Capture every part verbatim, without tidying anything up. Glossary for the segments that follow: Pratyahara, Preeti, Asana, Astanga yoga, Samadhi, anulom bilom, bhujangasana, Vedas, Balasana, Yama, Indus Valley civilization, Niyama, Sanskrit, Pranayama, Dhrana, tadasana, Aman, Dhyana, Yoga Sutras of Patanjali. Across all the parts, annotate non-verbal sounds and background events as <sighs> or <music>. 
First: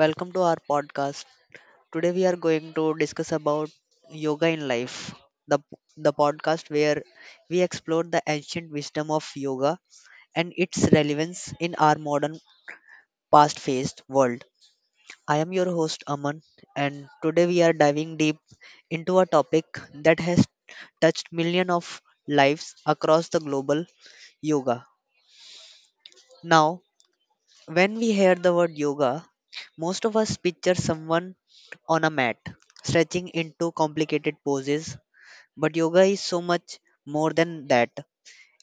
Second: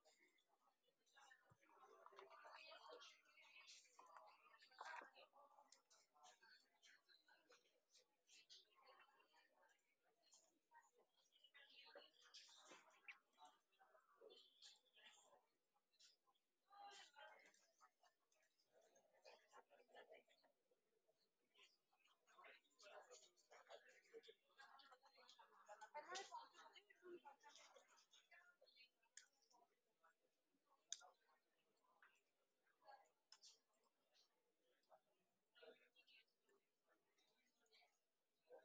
Welcome to our podcast. Today we are going to discuss about yoga in life. The the podcast where we explore the ancient wisdom of yoga and its relevance in our modern past-faced world. I am your host Aman and today we are diving deep into a topic that has touched millions of lives across the global yoga. Now when we hear the word yoga, most of us picture someone on a mat, stretching into complicated poses. But yoga is so much more than that.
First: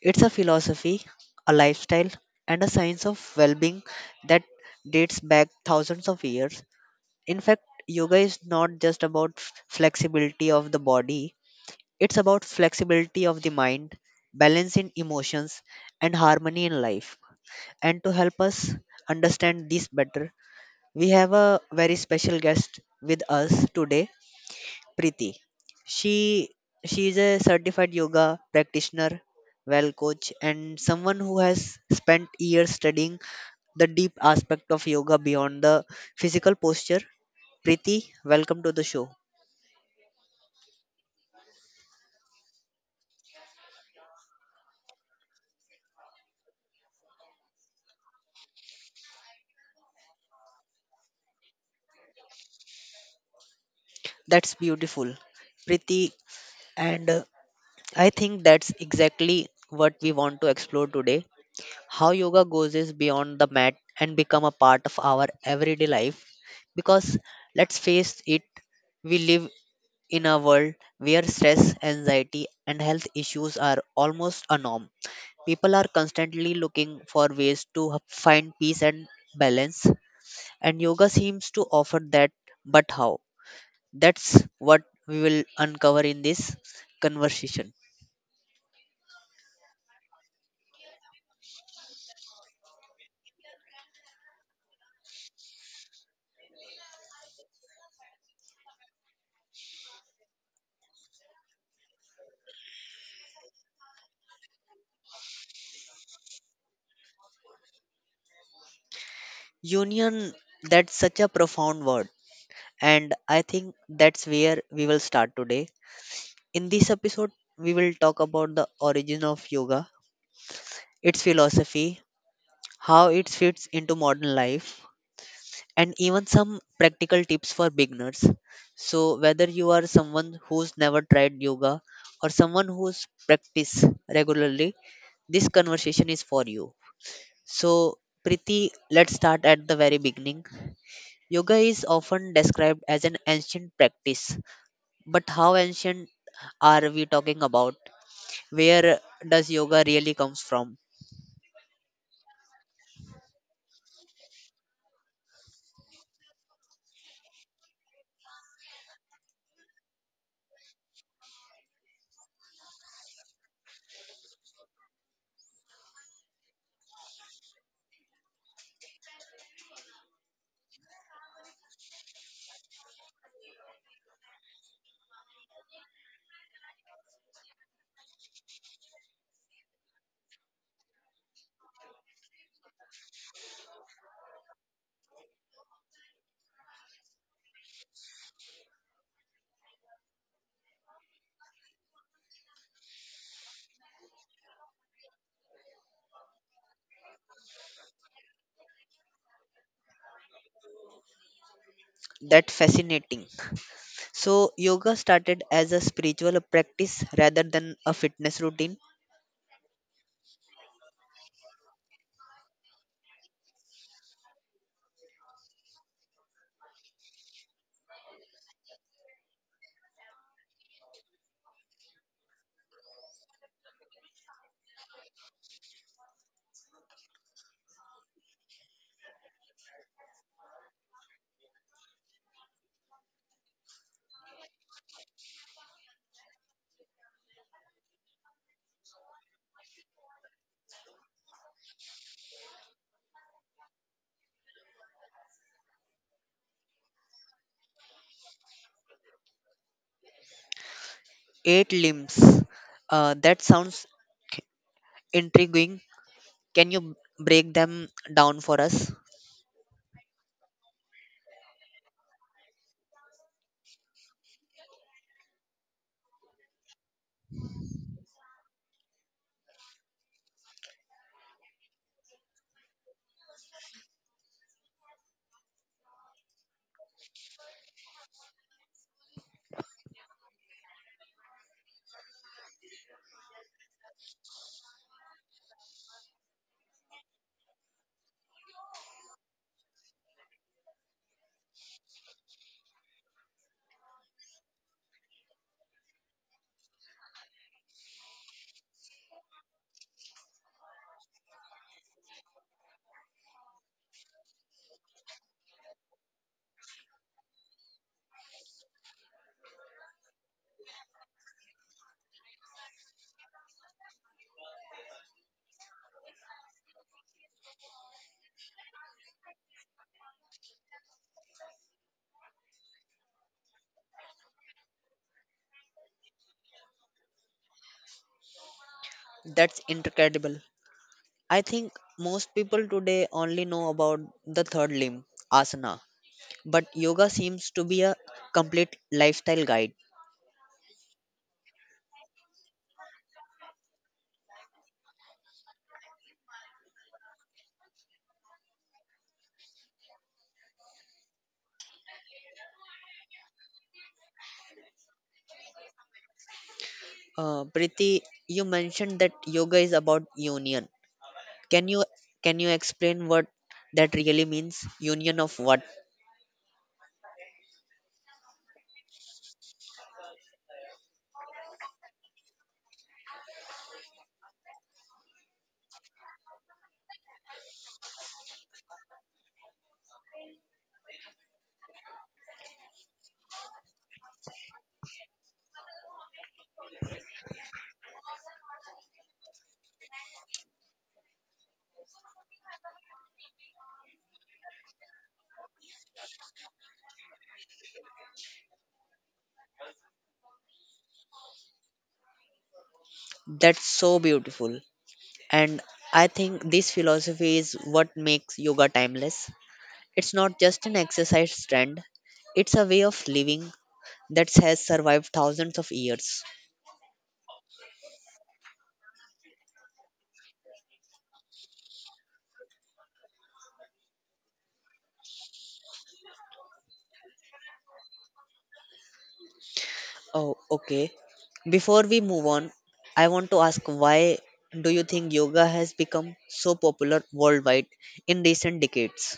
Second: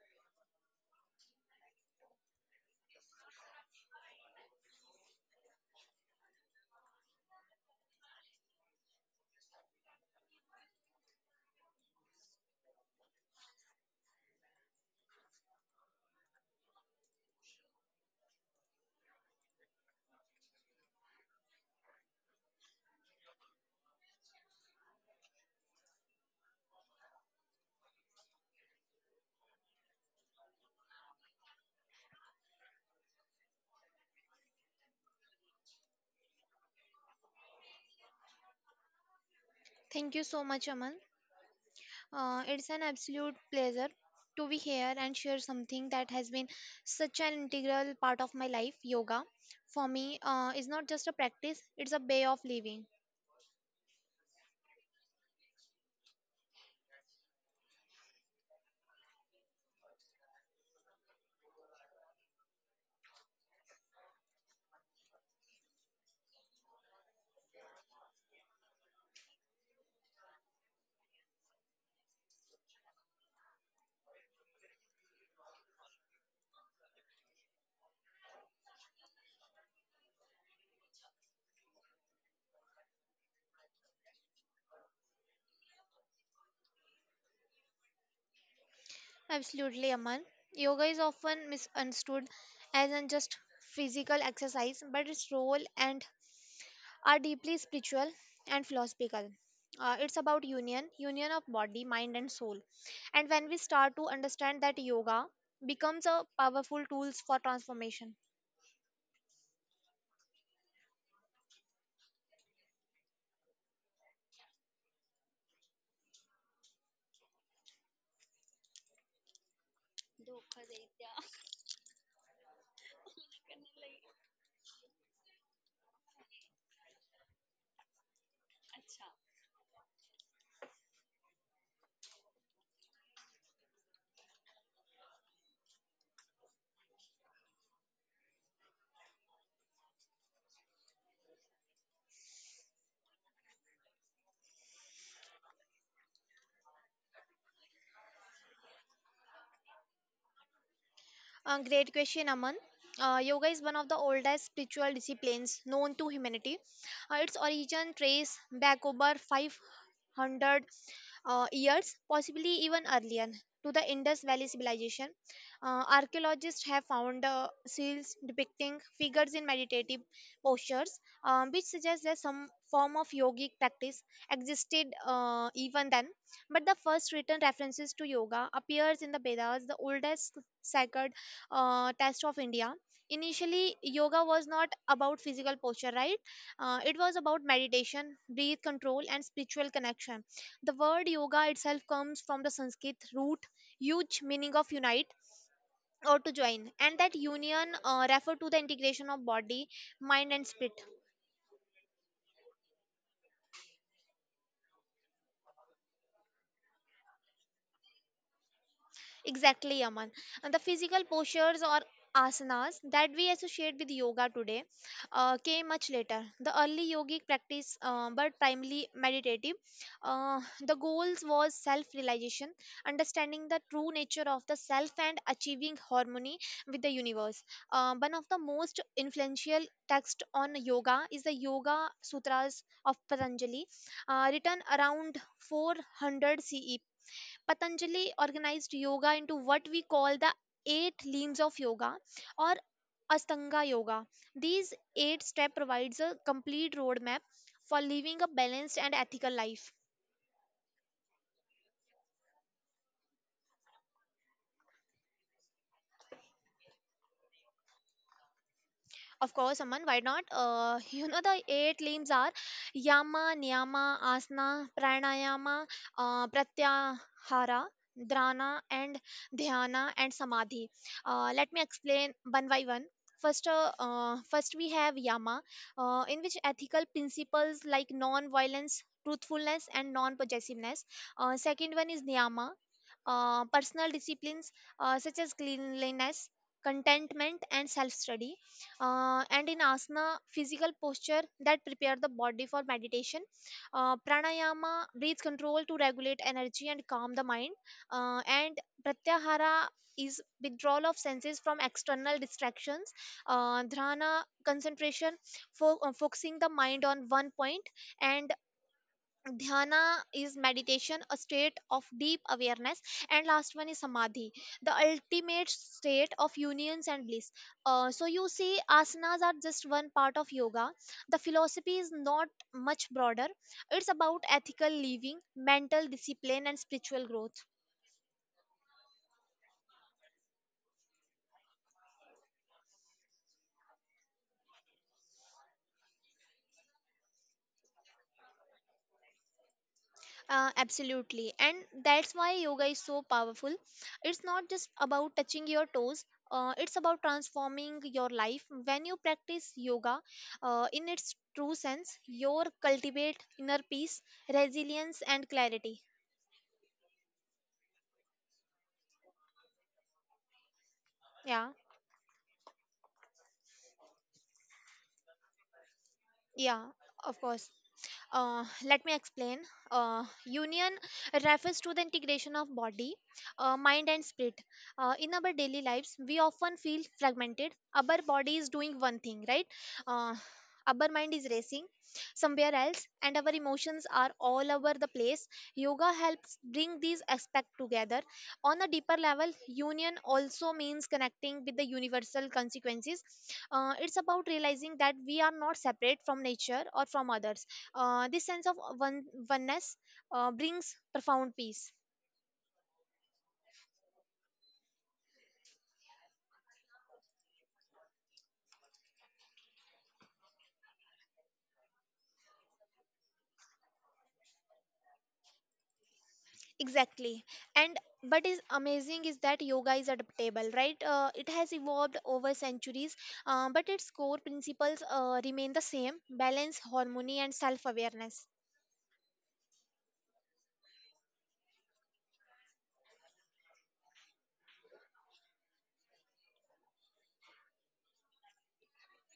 It's a philosophy, a lifestyle, and a science of well being that dates back thousands of years. In fact, yoga is not just about flexibility of the body, it's about flexibility of the mind, balance in emotions, and harmony in life. And to help us understand this better, we have a very special guest with us today, Preeti. She she is a certified yoga practitioner, well coach, and someone who has spent years studying the deep aspect of yoga beyond the physical posture. Preeti, welcome to the show. Thank you so much, Aman. Uh, it's an absolute pleasure to be here and share something that has been such an integral part of my life. Yoga, for me, uh, is not just a practice, it's a way of living. That's beautiful, Preeti, and uh, I think that's exactly what we want to explore today: how yoga goes is beyond the mat and become a part of our everyday life, because let's face it, we live in a world where stress anxiety and health issues are almost a norm. People are constantly looking for ways to h- find peace and balance, and yoga seems to offer that, but how? That's what we will uncover in this conversation. Absolutely, Aman. Yoga is often misunderstood as an just physical exercise, but its role and are deeply spiritual and philosophical. Uh, it's about union, union of body, mind, and soul. And when we start to understand that yoga becomes a powerful tools for transformation. Union, that's such a profound word. And I think that's where we will start today. In this episode, we will talk about the origin of yoga, its philosophy, how it fits into modern life, and even some practical tips for beginners. So, whether you are someone who's never tried yoga or someone who's practiced regularly, this conversation is for you. So, Priti, let's start at the very beginning. Yoga is often described as an ancient practice. But how ancient are we talking about? Where does yoga really comes from? Uh, great question, Aman. Uh, yoga is one of the oldest spiritual disciplines known to humanity. Uh, its origin trace back over five hundred uh, years, possibly even earlier, to the Indus Valley civilization. Uh, archaeologists have found uh, seals depicting figures in meditative postures, um, which suggests that some form of yogic practice existed uh, even then. But the first written references to yoga appears in the Vedas, the oldest sacred uh, test of India. Initially, yoga was not about physical posture, right? Uh, it was about meditation, breath control, and spiritual connection. The word yoga itself comes from the Sanskrit root, huge meaning of unite or to join, and that union uh, refer to the integration of body, mind, and spirit. That fascinating. So yoga started as a spiritual practice rather than a fitness routine. Exactly, Aman. And the physical postures or asanas that we associate with yoga today uh, came much later. The early yogic practice, uh, but primarily meditative, uh, the goals was self-realization, understanding the true nature of the self and achieving harmony with the universe. Uh, one of the most influential text on yoga is the Yoga Sutras of Patanjali, uh, written around four hundred C E. Patanjali organized yoga into what we call the eight limbs of yoga or Astanga yoga. These eight step provides a complete roadmap for living a balanced and ethical life. Eight limbs. Uh, that sounds intriguing. Can you break them down for us? Of course, Aman, why not? Uh, <laughs> you know, the eight limbs are Yama, Niyama, Asana, Pranayama, uh, Pratyahara, Dhrana, and Dhyana, and Samadhi. Uh, let me explain one by one. First, uh, uh, first we have Yama, uh, in which ethical principles like non-violence, truthfulness, and non-possessiveness. Uh, second one is Niyama, uh, personal disciplines uh, such as cleanliness, contentment, and self study. Uh, and in asana, physical posture that prepare the body for meditation. Uh, pranayama, breath control to regulate energy and calm the mind. Uh, and pratyahara is withdrawal of senses from external distractions. Uh, dhrana, concentration, fo- uh, focusing the mind on one point, and dhyana is meditation, a state of deep awareness, and last one is samadhi, the ultimate state of unions and bliss. Uh, so you see asanas are just one part of yoga. The philosophy is not much broader. It's about ethical living, mental discipline, and spiritual growth. That's incredible. I think most people today only know about the third limb, asana, but yoga seems to be a complete lifestyle guide. Uh, absolutely. And that's why yoga is so powerful. It's not just about touching your toes, uh, it's about transforming your life. When you practice yoga uh, in its true sense, you cultivate inner peace, resilience, and clarity. Uh, Priti, you mentioned that yoga is about union. Yeah, Can you can you explain what that really means? Union of what? yeah, of course. Uh, let me explain. Uh, union refers to the integration of body, uh, mind, and spirit. Uh, in our daily lives, we often feel fragmented. Our body is doing one thing, right? Uh, our mind is racing somewhere else, and our emotions are all over the place. Yoga helps bring these aspects together. On a deeper level, union also means connecting with the universal consequences. Uh, it's about realizing that we are not separate from nature or from others. Uh, this sense of uh, one oneness uh, brings profound peace. That's so beautiful. And I think this philosophy is what makes yoga timeless. It's not just an exercise trend, it's a way of living that has survived thousands of years. Exactly. And but is amazing is that yoga is adaptable, right? Uh, it has evolved over centuries, uh, but its core principles uh, remain the same: balance, harmony, and self-awareness. Oh, okay. Before we move on, I want to ask, why do you think yoga has become so popular worldwide in recent decades?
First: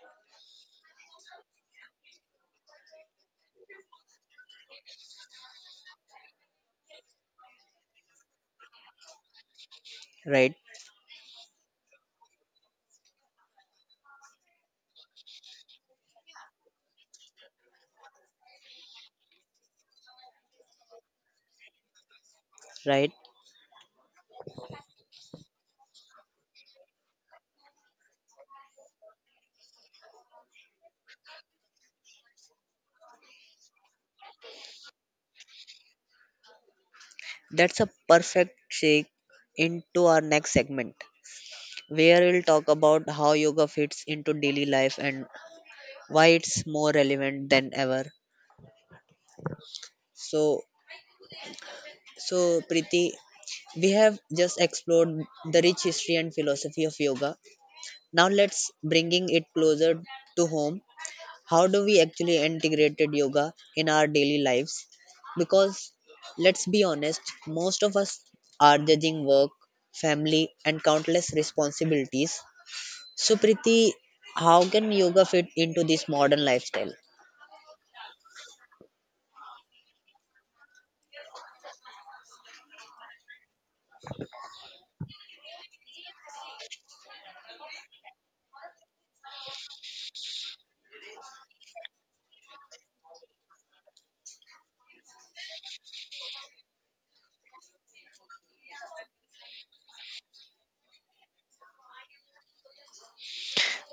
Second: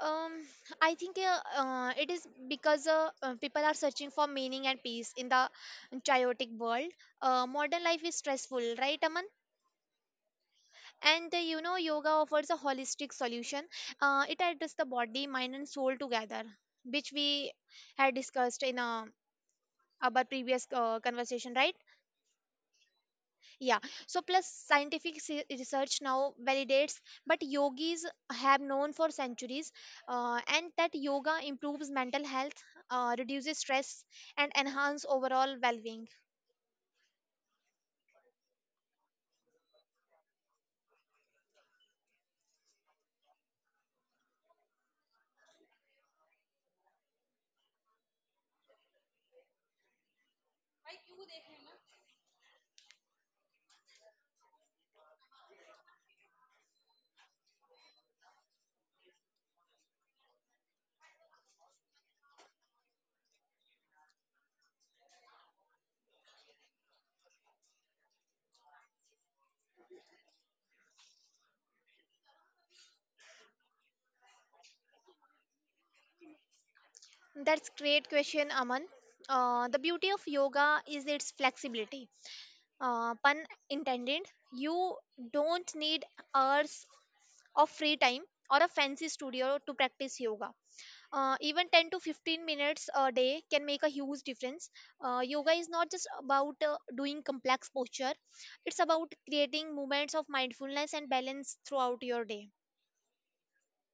Um, I think uh, uh, it is because uh, uh, people are searching for meaning and peace in the chaotic world. Uh, modern life is stressful, right, Aman? Right, And uh, you know, yoga offers a holistic solution. Uh, it addresses the body, mind, and soul together, which we had discussed in uh, our previous uh, conversation, right? right. Yeah. So plus scientific se- research now validates but yogis have known for centuries, uh, and that yoga improves mental health, uh, reduces stress, and enhance overall well-being. That's a perfect shake into our next segment, where we'll talk about how yoga fits into daily life and why it's more relevant than ever. So, so, Priti, we have just explored the rich history and philosophy of yoga. Now let's bringing it closer to home. How do we actually integrated yoga in our daily lives, because let's be honest, most of us are judging work, family and countless responsibilities. So Priti, how can yoga fit into this modern lifestyle? That's great question, Aman. Uh, the beauty of yoga is its flexibility, uh, pun intended. You don't need hours of free time or a fancy studio to practice yoga. Uh, even ten to fifteen minutes a day can make a huge difference. Uh, yoga is not just about uh, doing complex posture. It's about creating moments of mindfulness and balance throughout your day.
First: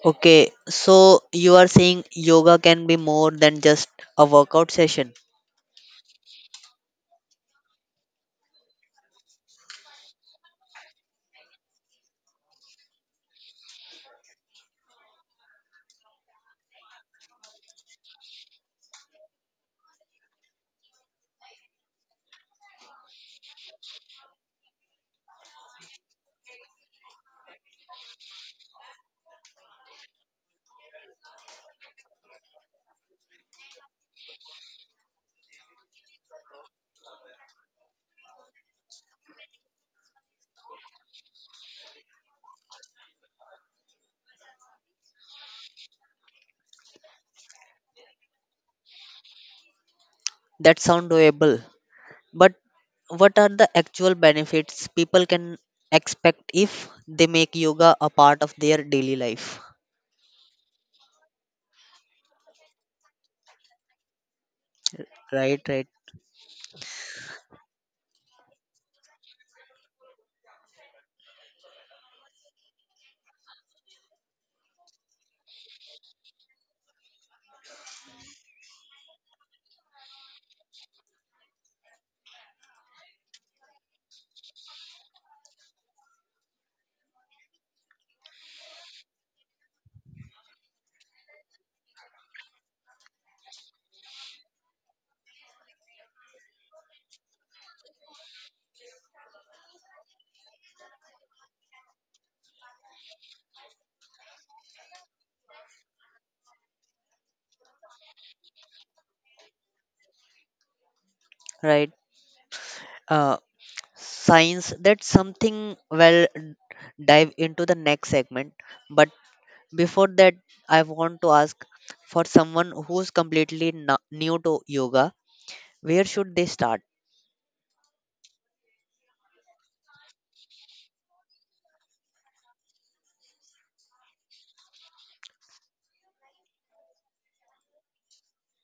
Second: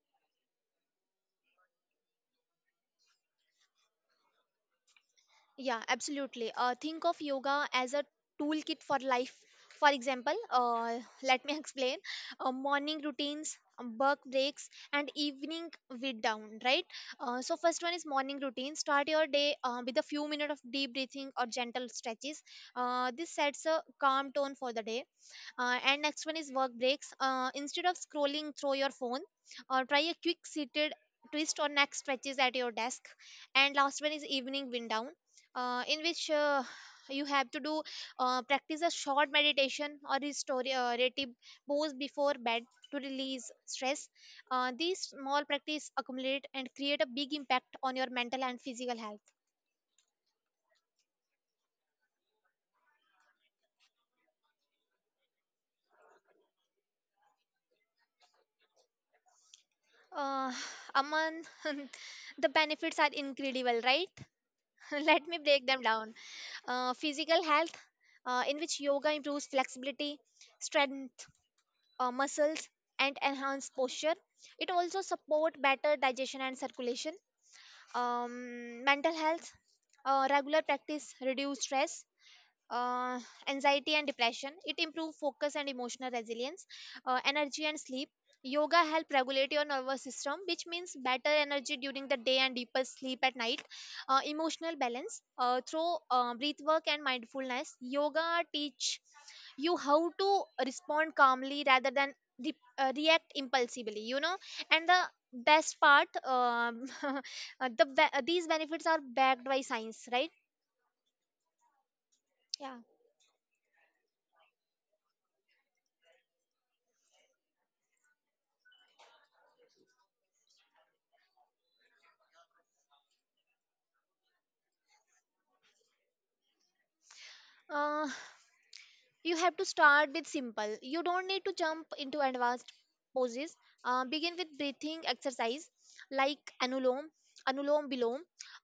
Okay, so you are saying yoga can be more than just a workout session. Yeah, absolutely. Uh, think of yoga as a toolkit for life. For example, uh, <laughs> let me explain uh, morning routines, um, work breaks, and evening wind down, right? Uh, so, first one is morning routine. Start your day uh, with a few minutes of deep breathing or gentle stretches. Uh, this sets a calm tone for the day. Uh, and next one is work breaks. Uh, instead of scrolling through your phone, uh, try a quick seated twist or neck stretches at your desk. And last one is evening wind down, uh, in which uh, you have to do uh, practice a short meditation or restorative pose before bed to release stress. Uh, these small practice accumulate and create a big impact on your mental and physical health. That sounds doable. But what are the actual benefits people can expect if they make yoga a part of their daily life? Uh, Aman, <laughs> the benefits are incredible, right? <laughs> Let me right break them right down. Uh, physical health, uh, in which yoga improves flexibility, strength, uh, muscles, and enhance posture. It also support better digestion and circulation. Um, mental health, uh, regular practice reduce stress, uh, anxiety, and depression. It improves focus and emotional resilience, uh, energy, and sleep. Yoga help regulate your nervous system, which means better energy during the day and deeper sleep at night. Uh, emotional balance uh, through uh, breath work and mindfulness. Yoga teach you how to respond calmly rather than re- uh, react impulsively. You know, and the best part, um, <laughs> uh, the be- uh, these benefits are backed by science, right? right. Yeah. uh Science, that's something well d- dive into the next segment, but before that I want to ask, for someone who's completely no- new to yoga, where should they start? Uh, you have to start with simple. You don't need to jump into advanced poses. Uh, begin with breathing exercise like anulom anulom bilom,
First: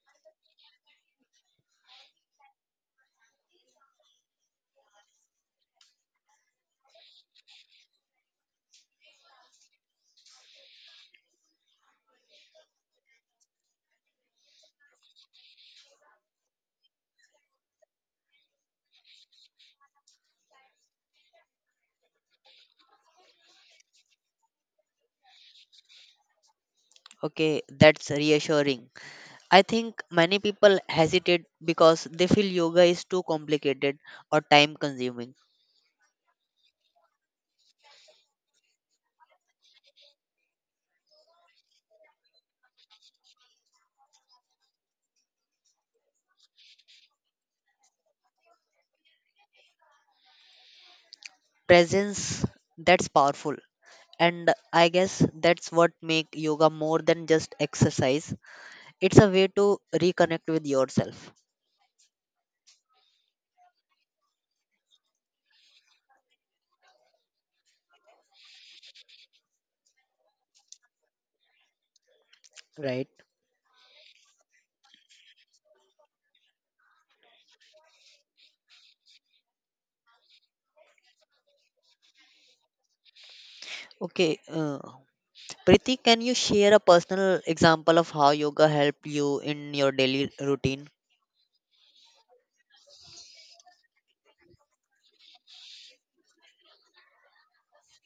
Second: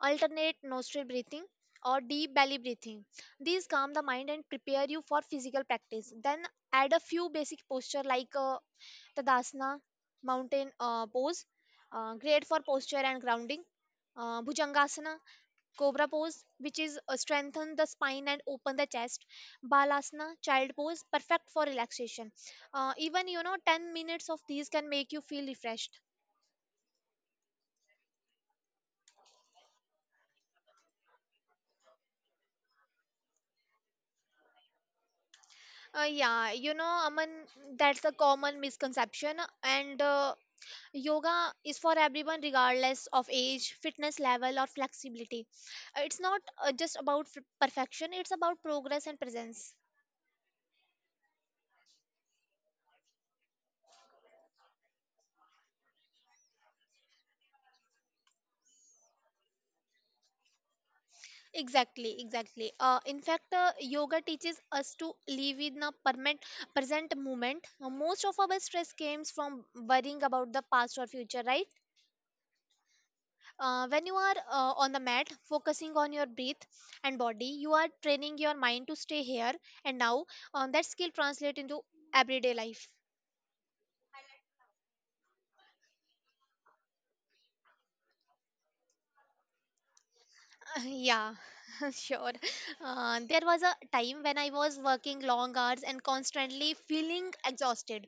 alternate nostril breathing, or deep belly breathing. These calm the mind and prepare you for physical practice. Then add a few basic posture like uh, tadasana, mountain uh, pose, uh, great for posture and grounding; uh, bhujangasana, Cobra pose, which is uh, strengthen the spine and open the chest; Balasana, child pose, perfect for relaxation. Uh, even you know, ten minutes of these can make you feel refreshed. Okay, that's reassuring. I think many people hesitate because they feel yoga is too complicated or time consuming. Uh, yeah, you know, Aman, that's a common misconception. And uh, yoga is for everyone, regardless of age, fitness level, or flexibility. Uh, It's not uh, just about f- perfection, it's about progress and presence. Presence, that's powerful. And I guess that's what make yoga more than just exercise. It's a way to reconnect with yourself, Exactly, exactly. Uh, in fact, uh, yoga teaches us to live in a permanent, present moment. Uh, most of our stress comes from worrying about the past or future, right? right? Uh, when you are uh, on the mat, focusing on your breath and body, you are training your mind to stay here and now. Uh, that skill translates into everyday life. Okay, uh, Priti, can you share a personal example of how yoga helped you in your daily routine? Yeah, <laughs> sure. Uh, there was a time when I was working long hours and constantly feeling exhausted.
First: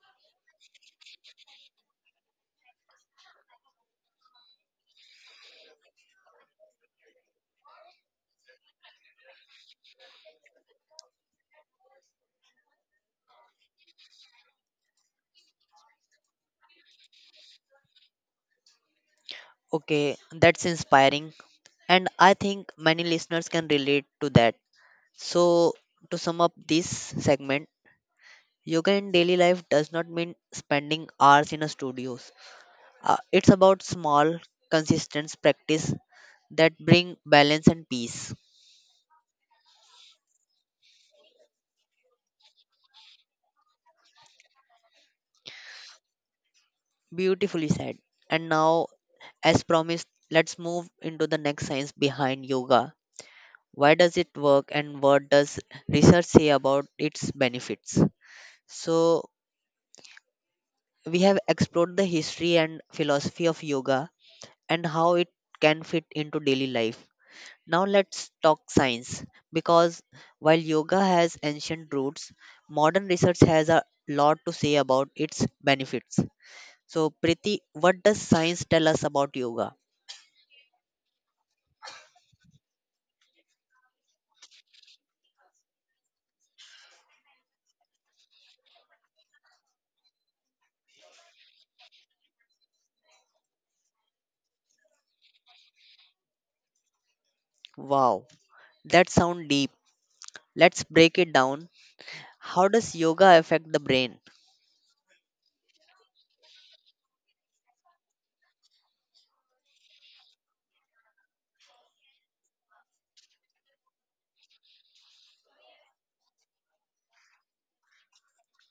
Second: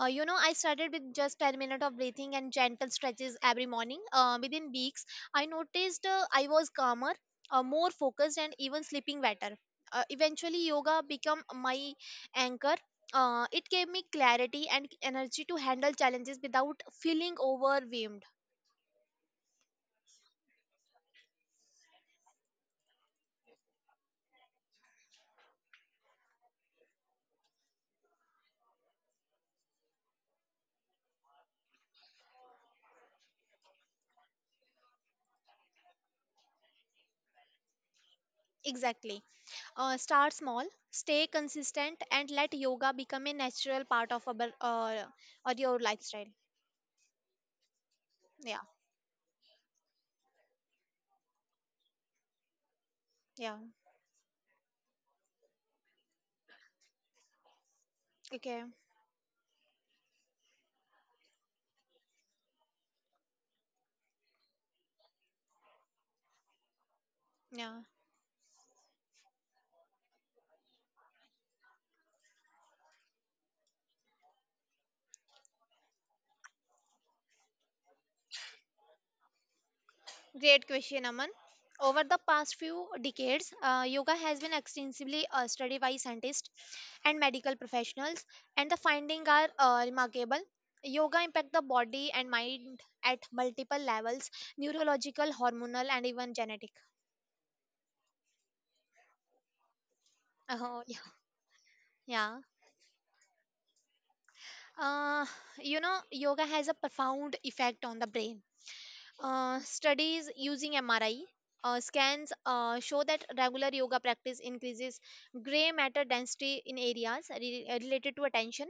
Uh, you know, I started with just ten minutes of breathing and gentle stretches every morning. Uh, within weeks, I noticed uh, I was calmer, uh, more focused, and even sleeping better. Uh, eventually, yoga became my anchor. Uh, it gave me clarity and energy to handle challenges without feeling overwhelmed. Okay, that's inspiring. And I think many listeners can relate to that. So, to sum up this segment, yoga in daily life does not mean spending hours in a studios. Uh, it's about small, consistent practice that bring balance and peace. Exactly. Uh, start small, stay consistent, and let yoga become a natural part of our, uh, or your lifestyle. Beautifully said. And Yeah, now, as promised, let's move into the next: science behind yoga. yeah. Why does it work and what does research say about its benefits? Okay, So, we have explored the history and philosophy of yoga and how it can fit into daily life. yeah. Now, let's talk science, because while yoga has ancient roots, modern research has a lot to say about its benefits. So, Priti, what does science tell us about yoga? Great question, Aman. Over the past few decades, uh, yoga has been extensively uh, studied by scientists and medical professionals, and the findings are uh, remarkable. Yoga impacts the body and mind at multiple levels: neurological, hormonal, and even genetic. <laughs> Wow, that sounds deep. Oh, Let's yeah. break it down. Yeah. How does yoga affect the brain? Uh, you know, yoga has a profound effect on the brain. Uh, studies using M R I uh, scans uh, show that regular yoga practice increases gray matter density in areas re- related to attention,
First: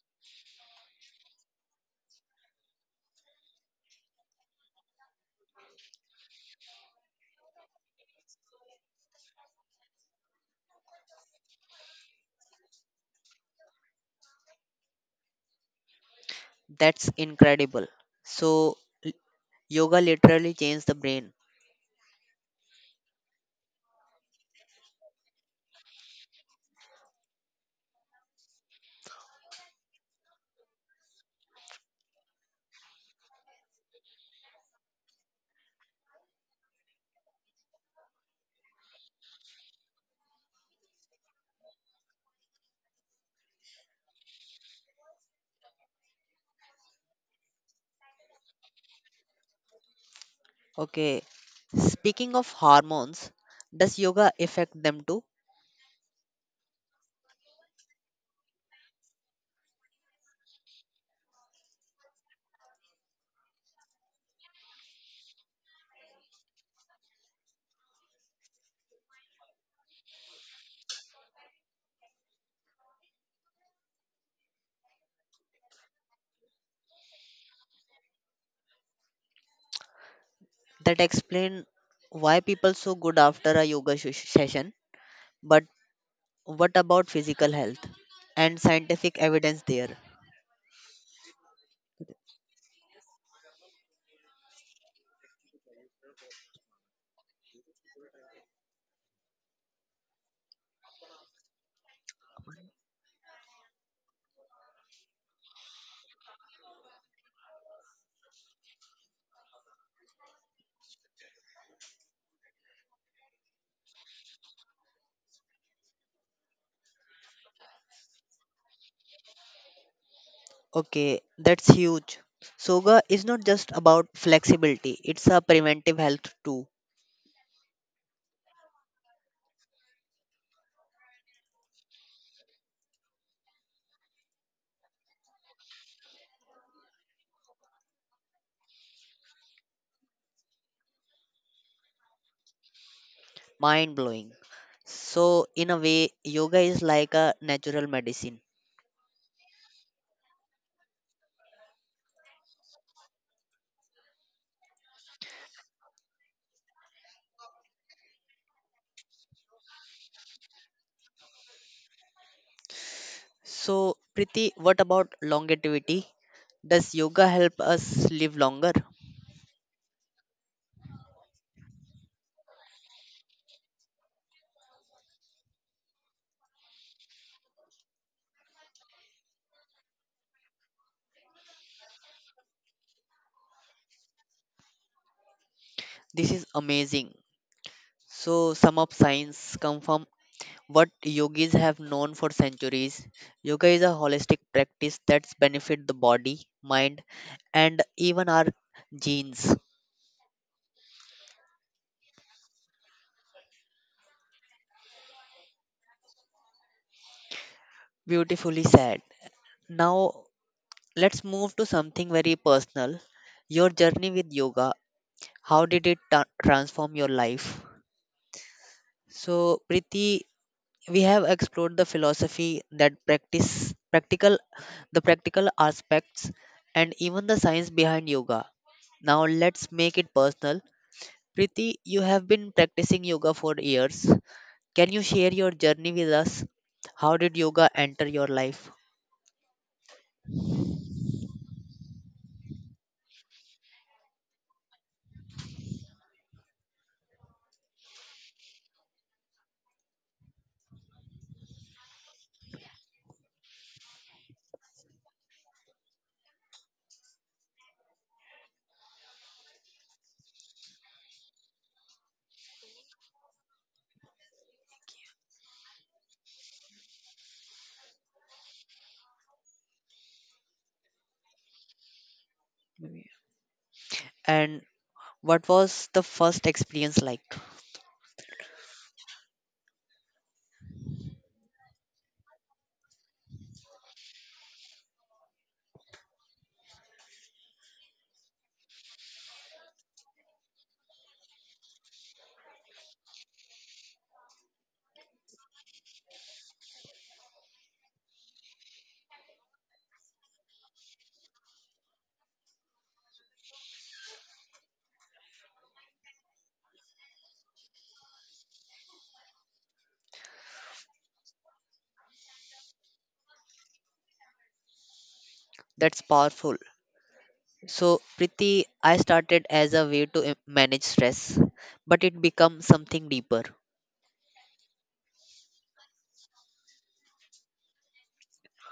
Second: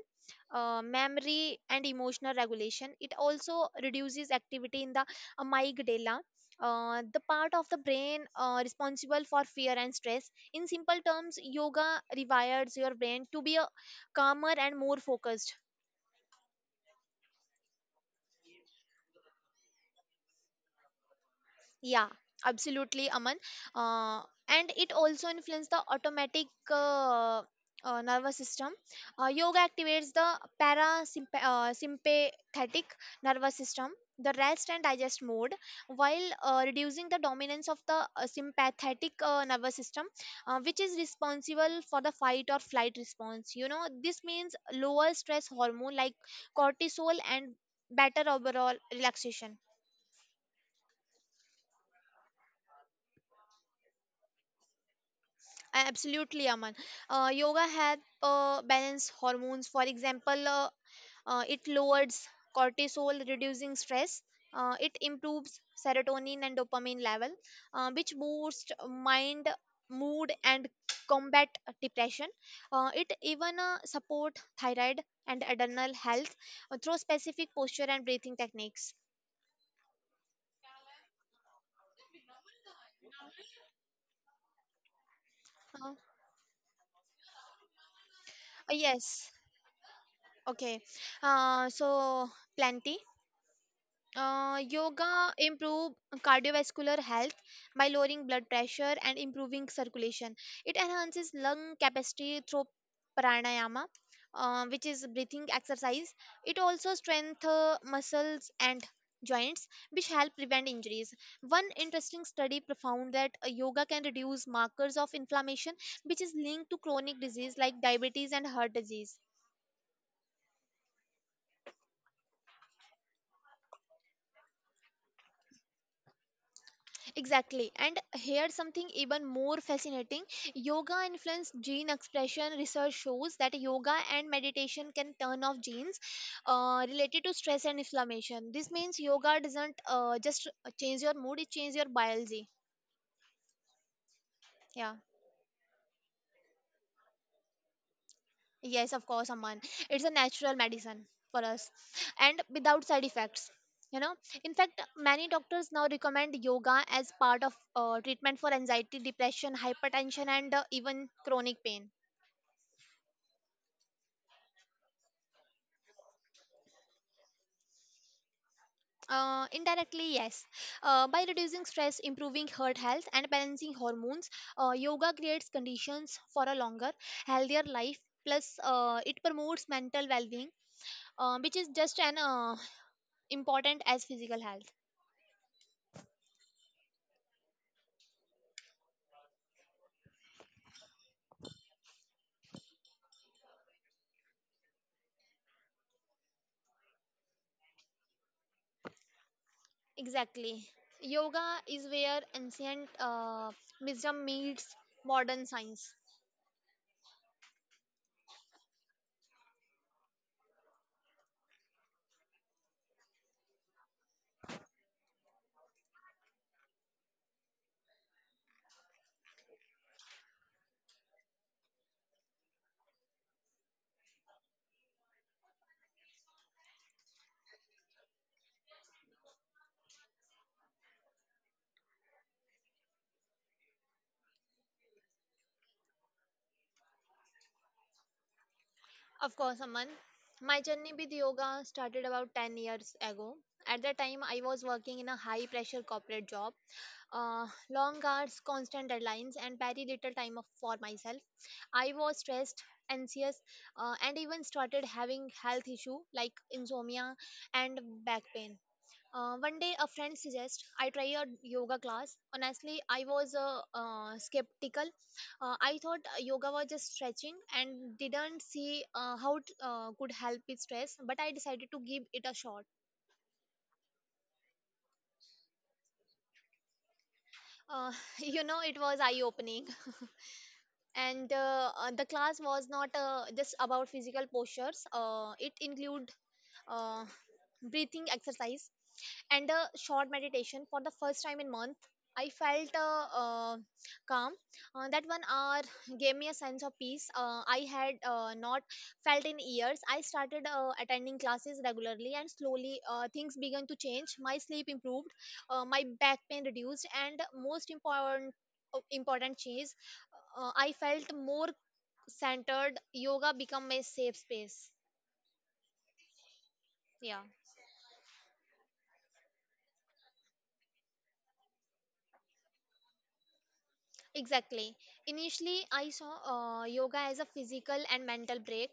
uh, memory, and emotional regulation. It also reduces activity in the amygdala. Uh, the part of the brain uh, responsible for fear and stress. In simple terms, yoga rewires your brain to be a calmer and more focused. That's incredible. So, l- yoga literally changed the brain. Yeah, absolutely, Aman. Uh, and it also influences the automatic uh, uh, nervous system. Uh, yoga activates the parasympathetic uh, sympathetic nervous system, the rest and digest mode, while uh, reducing the dominance of the uh, sympathetic uh, nervous system, uh, which is responsible for the fight or flight response. You know, this means lower stress hormone like cortisol and better overall relaxation. Okay. Speaking of hormones, does yoga affect them too? A- Absolutely, Aman. Uh, yoga help uh, balance hormones. For example, uh, uh, it lowers cortisol, reducing stress. Uh, it improves serotonin and dopamine level, uh, which boost mind, mood, and combat depression. Uh, it even uh, support thyroid and adrenal health uh, through specific posture and breathing techniques. That explain why people so good after a yoga sh- session. But Uh, uh, what about physical health and scientific yes. evidence there? Okay. Uh, so plenty. Uh, yoga improve cardiovascular health by lowering blood pressure and improving circulation. It enhances lung capacity through pranayama, uh, which is breathing exercise. It also strengthens muscles and joints, which help prevent injuries. One interesting study found that uh, yoga can reduce markers of inflammation, which is linked to chronic disease like diabetes and heart disease. Okay, that's huge. Soga is not just about flexibility, it's a preventive health too. Exactly. And here's something even more fascinating. Yoga influenced gene expression research shows that yoga and meditation can turn off genes uh, related to stress and inflammation. This means yoga doesn't uh, just change your mood, it changes your biology. Mind blowing. Yeah. So in a way, yoga is like a natural medicine. Yes, of course, Aman. It's a natural medicine for us and without side effects. You know, in fact, many doctors now recommend yoga as part of uh, treatment for anxiety, depression, hypertension, and uh, even chronic pain. So Priti, what about longevity, does yoga help us live longer? Uh, indirectly, yes. Uh, by reducing stress, improving heart health, and balancing hormones, uh, yoga creates conditions for a longer, healthier life. Plus, uh, it promotes mental well-being, uh, which is just as uh, important as physical health. This is amazing. So, some of science confirm what yogis have known for centuries: yoga is a holistic practice that's benefit the body, mind, and even our genes. Exactly. Yoga is where ancient uh, wisdom meets modern science. Beautifully said. Now let's move to something very personal, your journey with yoga. How did it ta- transform your life? So, Priti, we have explored the philosophy that practice practical the practical aspects and even the science behind yoga. Now let's make it personal. Priti, you have been practicing yoga for years. Can you share your journey with us? How did yoga enter your life? Of course, Aman. My journey with yoga started about ten years ago. At the time, I was working in a high pressure corporate job uh, long hours, constant deadlines, and very little time of, for myself. I was stressed, anxious, uh, and even started having health issue like insomnia and back pain. Uh, one day, a friend suggests I try a yoga class. Honestly, I was uh, uh, skeptical. Uh, I thought uh, yoga was just stretching and didn't see uh, how it uh, could help with stress, but I decided to give it a shot. And what was the first experience like? Uh, <laughs> you know, it was eye opening. and uh, uh, the class was not uh, just about physical postures, uh, it included uh, breathing exercise and a short meditation. For the first time in month, I felt uh, uh, calm. Uh, that one hour gave me a sense of peace uh, I had uh, not felt in years. I started uh, attending classes regularly, and slowly uh, things began to change. My sleep improved, uh, my back pain reduced, and most important uh, important change, uh, I felt more centered. Yoga become a safe space. That's powerful. Yeah. So, Priti, I started as a way to im- manage stress, but it becomes something deeper. Exactly. Initially I saw uh, yoga as a physical and mental break,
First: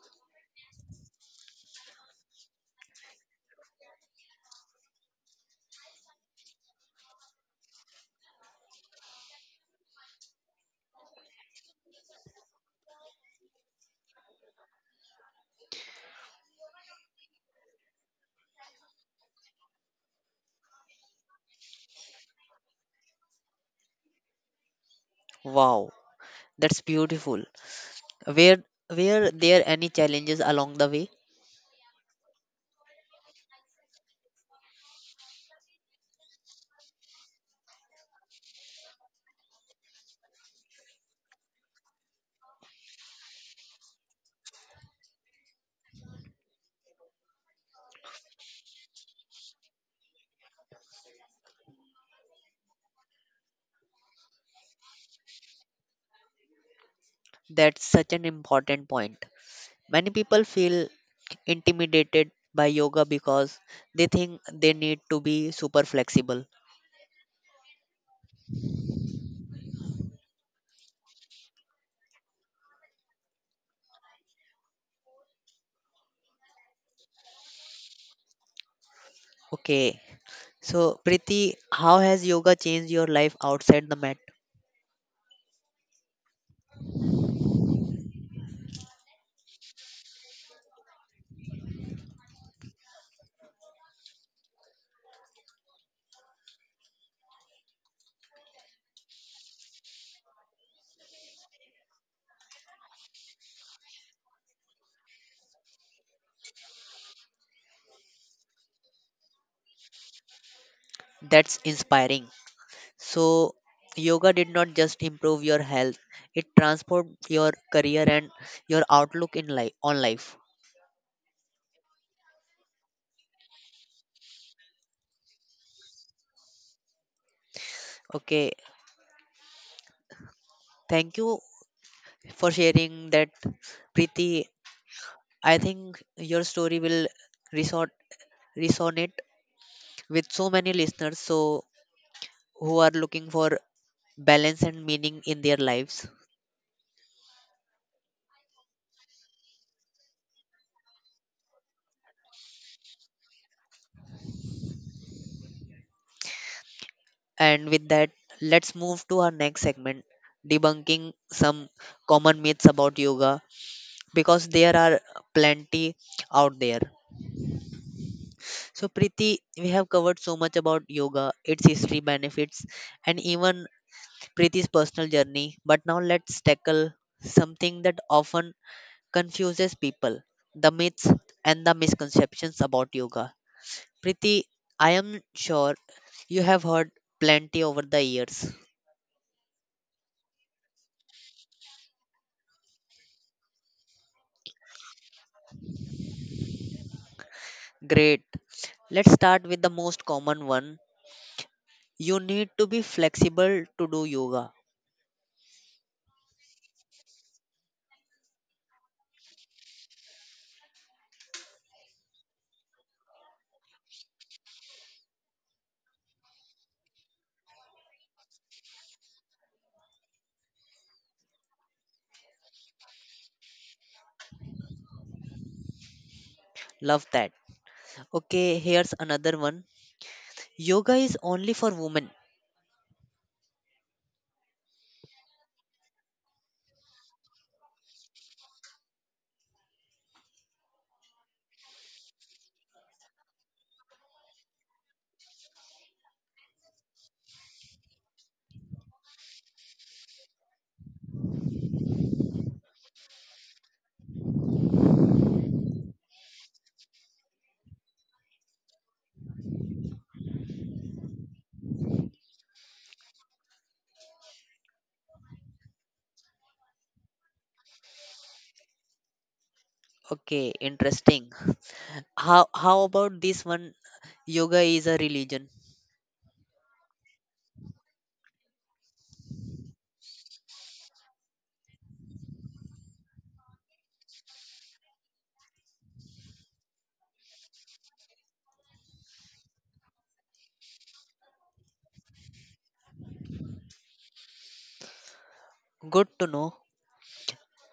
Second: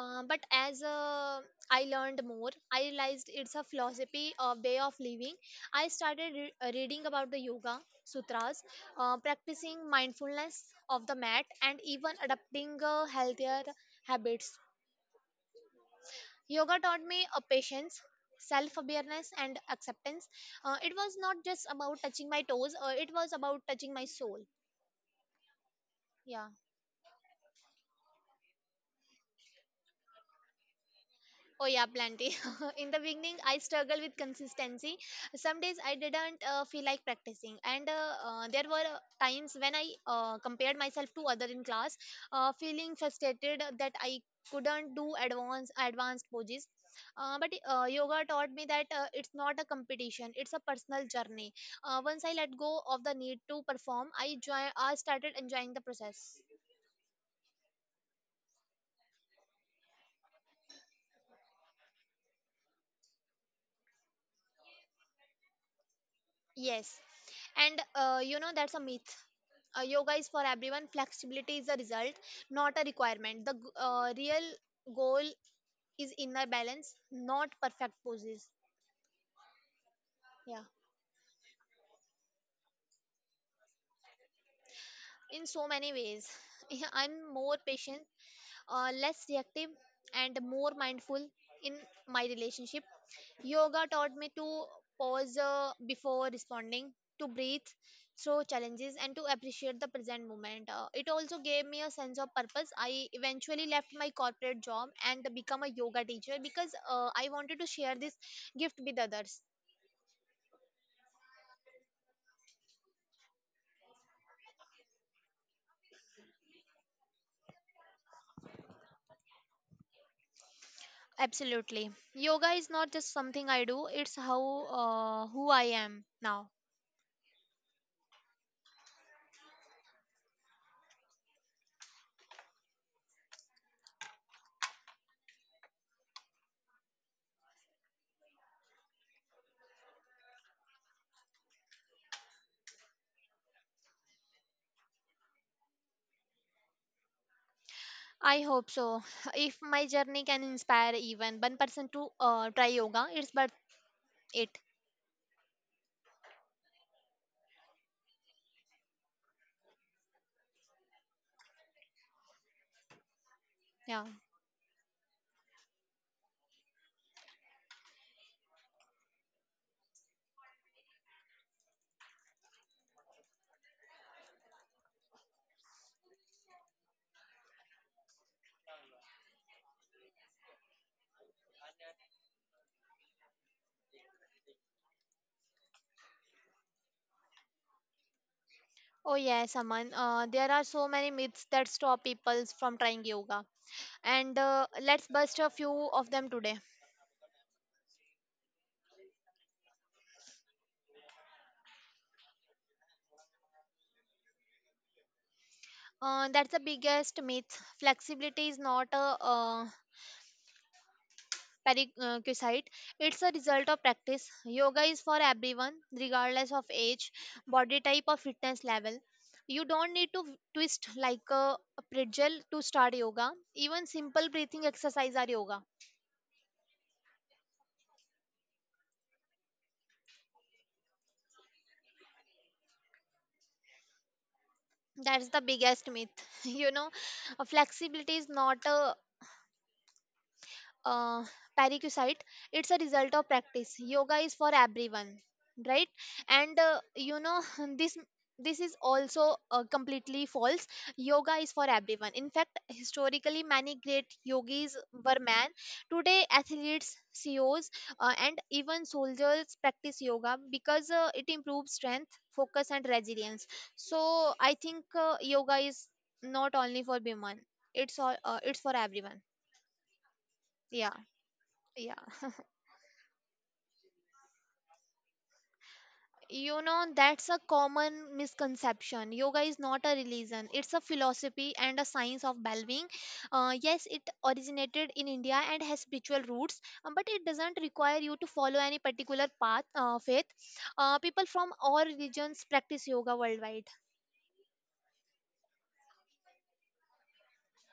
uh, but as uh, I learned more, I realized it's a philosophy, a way of living. I started re- uh, reading about the yoga sutras, uh, practicing mindfulness of the mat, and even adopting uh, healthier habits. Yoga taught me a patience, self awareness, and acceptance. Uh, it was not just about touching my toes, uh, it was about touching my soul. Wow, Yeah. that's beautiful. Were were there any challenges along the way? Oh yeah, plenty. <laughs> In the beginning, I struggled with consistency. Some days I didn't uh, feel like practicing, and uh, uh, there were uh, times when I uh, compared myself to other in class, uh, feeling frustrated that I couldn't do advanced advanced poses. Uh, but uh, yoga taught me that uh, it's not a competition; it's a personal journey. Uh, once I let go of the need to perform, I joy. I started enjoying the process. That's such an important point. Many people feel intimidated by yoga because they think they need to be super flexible. Yes, and uh, you know, that's a myth. Uh, yoga is for everyone. Flexibility is a result, not a requirement. The g- uh, real goal is inner balance, not perfect poses. Okay, Yeah, so Priti, how has yoga changed your life outside the mat? in so many ways. <laughs> Yeah, I'm more patient, uh, less reactive, and more mindful in my relationship. Yoga taught me to pause uh, before responding, to breathe through challenges, and to appreciate the present moment. Uh, it also gave me a sense of purpose. I eventually left my corporate job and become a yoga teacher because uh, I wanted to share this gift with others. That's inspiring. So, yoga did not just improve your health, it transformed your career and your outlook in life on life. Absolutely. Yoga is not just something I do, it's how uh, who I am now. Okay, thank you for sharing that, Preeti. I think your story will resort, resonate with so many listeners so who are looking for balance and meaning in their lives. I hope so. <sighs> If my journey can inspire even one person to uh, try yoga, it's worth it. And with that, let's move to our next segment, debunking some common myths about yoga, Yeah. because there are plenty out there. So, Preeti, we have covered so much about yoga, its history, benefits, and even Preeti's personal journey. But now let's tackle something that often confuses people, the myths and the misconceptions about yoga. Preeti, I am sure you have heard plenty over the years. Oh yes, Aman. Uh, there are so many myths that stop people from trying yoga, and uh, let's bust a few of them today. Great. Let's start with the most common one. You need to be flexible to do yoga. Uh, that's the biggest myth. Flexibility is not a uh, prerequisite; it's a result of practice. Yoga is for everyone, regardless of age, body type, or fitness level. You don't need to twist like a pretzel to start yoga. Even simple breathing exercise are yoga. Love that. Okay, here's another one. Yoga is only for women. That's the biggest myth. <laughs> You know, uh, flexibility is not a uh, parasite, it's a result of practice. Yoga is for everyone, right? And uh, you know, <laughs> this this is also uh, completely false. Yoga is for everyone. In fact, historically many great yogis were men. Today athletes, CEOs, uh, and even soldiers practice yoga because uh, it improves strength, focus, and resilience. So I think uh, yoga is not only for women, it's all uh, it's for everyone. Okay, Yeah. interesting. Yeah. How how about this one? Yoga is a religion. You know, that's a common misconception. Yoga is not a religion, it's a philosophy and a science of well-being. Uh, yes, it originated in India and has spiritual roots, um, but it doesn't require you to follow any particular path, uh, faith. Uh, people from all religions practice yoga worldwide. Good to know.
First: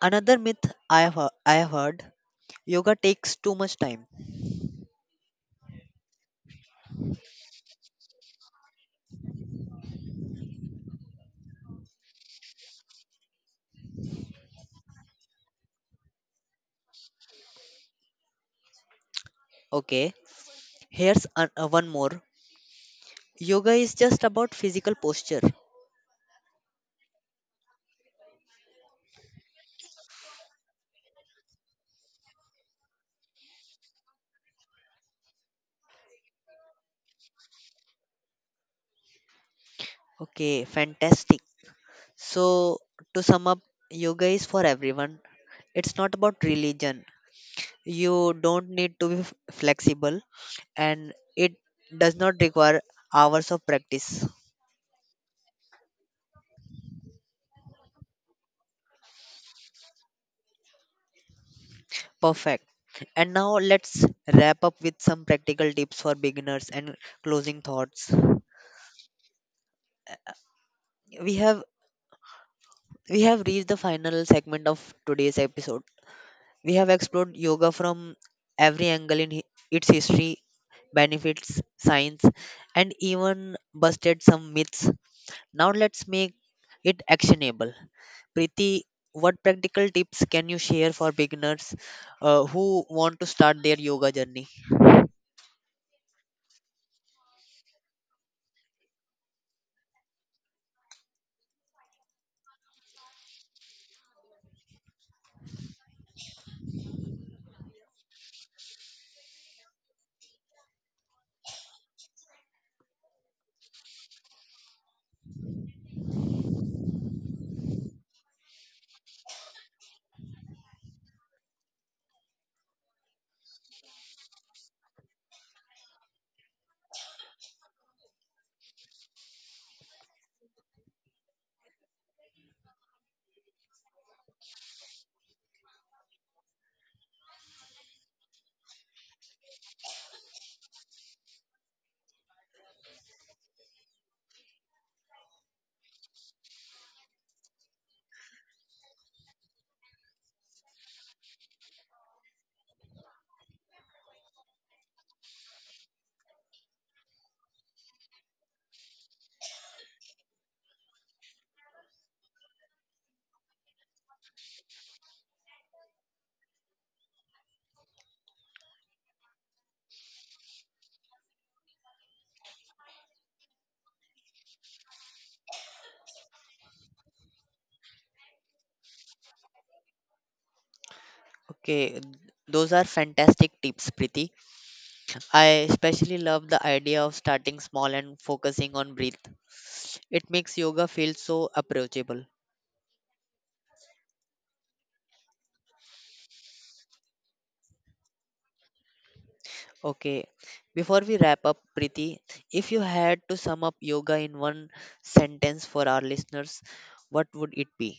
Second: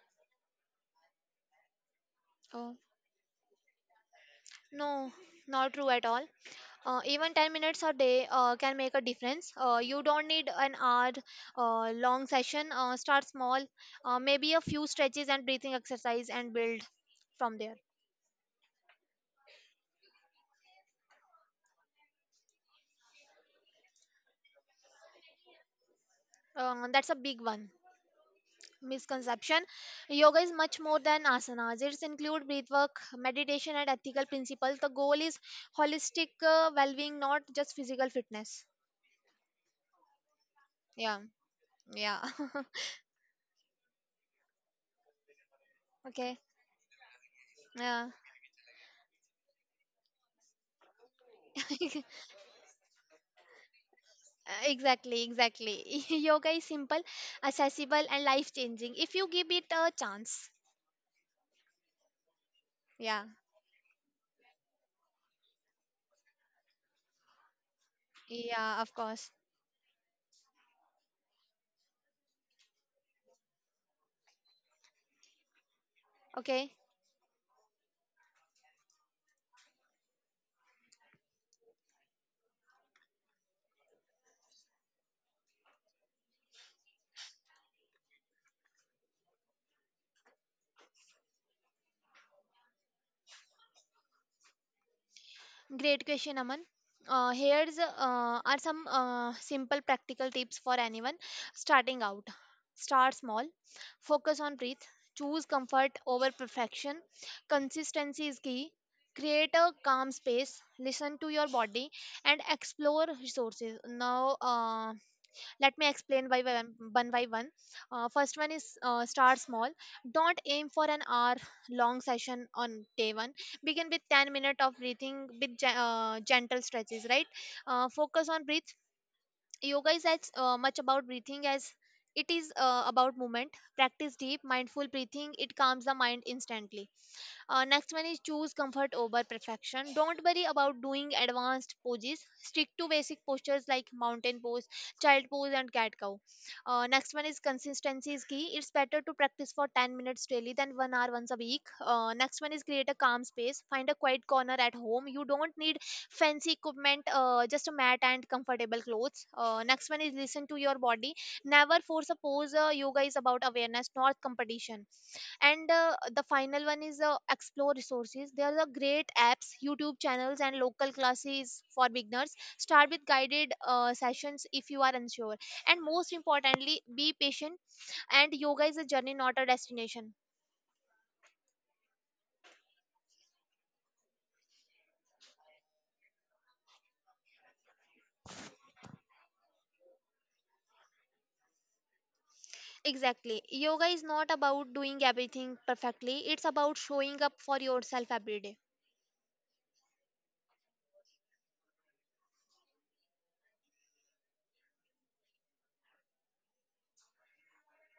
Another myth I have hea- I have heard: Oh, yoga takes too much time. no, not true at all. Uh, even ten minutes a day uh, can make a difference. Uh, you don't need an hour uh, long session. Uh, start small, uh, maybe a few stretches and breathing exercise, and build from there. Okay, here's an, uh, one more. Yoga is just about physical posture. Uh, that's a big one, misconception. Yoga is much more than asanas, it's include breath work, meditation, and ethical principles. The goal is holistic uh, well-being, not just physical fitness. Okay, Yeah. fantastic. Yeah. So to sum up, yoga is for everyone. It's <laughs> not about Okay. religion. Yeah. You don't need to be f- flexible, and it does not require hours of practice. Uh, Exactly, exactly. <laughs> Yoga is simple, accessible, and life changing if you give it a chance. Perfect. Yeah, And now let's wrap up with some practical tips for beginners and closing thoughts. yeah, of course. We have we have reached the final segment of today's episode. Okay, We have explored yoga from every angle in hi- its history, benefits, science, and even busted some myths. Now let's make it actionable. Preeti, what practical tips can you share for beginners uh, who want to start their yoga journey? great question, Aman. Uh, here's uh, are some uh, simple practical tips for anyone starting out. Start small, focus on breath, choose comfort over perfection. Consistency is key. Create a calm space, listen to your body, and explore resources. Now, uh, let me explain by one one by one. Uh, first one is uh, start small. Don't aim for an hour long session on day one. Begin with ten minutes of breathing with gen- uh, gentle stretches, right? Uh, focus on breath. Yoga is as uh, much about breathing as it is uh, about movement. Practice deep, mindful breathing. It calms the mind instantly. Uh, next one is choose comfort over perfection. Don't worry about doing advanced poses. Stick to basic postures like mountain pose, child pose, and cat cow. Uh, next one is consistency is key. It's better to practice for ten minutes daily than one hour once a week. Uh, next one is create a calm space. Find a quiet corner at home. You don't need fancy equipment, uh, just a mat and comfortable clothes. Uh, next one is listen to your body. Never force a pose. Uh, yoga is about awareness, not competition. And uh, the final one is uh, explore resources. There are great apps, YouTube channels, and local classes for beginners. Start with guided uh, sessions if you are unsure, and most importantly be patient, and yoga is a journey, not a destination. Okay, those are fantastic tips, Preeti. I especially love the idea of starting small and focusing on breath. It makes yoga feel so approachable. Exactly. Yoga is not about doing everything perfectly, it's about showing up for yourself every day. Okay, before we wrap up, Preeti, if you had to sum up yoga in one sentence for our listeners, what would it be?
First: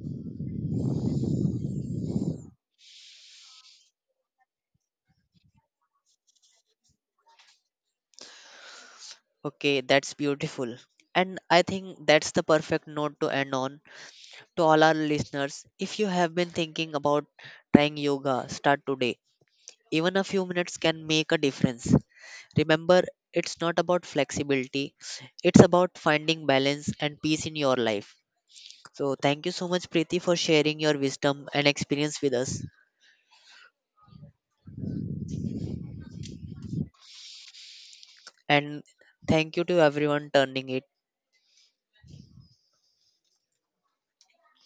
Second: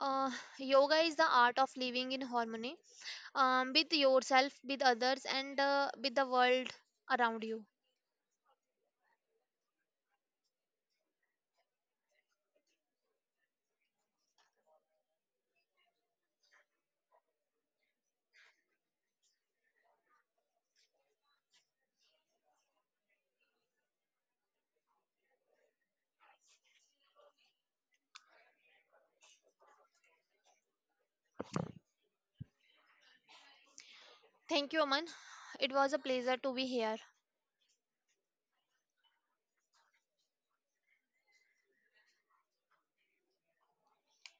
uh, Yoga is the art of living in harmony um, with yourself, with others, and uh, with the world around you. Okay, that's beautiful. And I think that's the perfect note to end on. To all our listeners, if you have been thinking about trying yoga, start today. Even a few minutes can make a difference. Remember, it's not about flexibility, it's about finding balance and peace in your life. So, thank you so much, Preeti, for sharing your wisdom and experience with us. Thank you, Aman. It was a pleasure to be here. And thank you to everyone turning it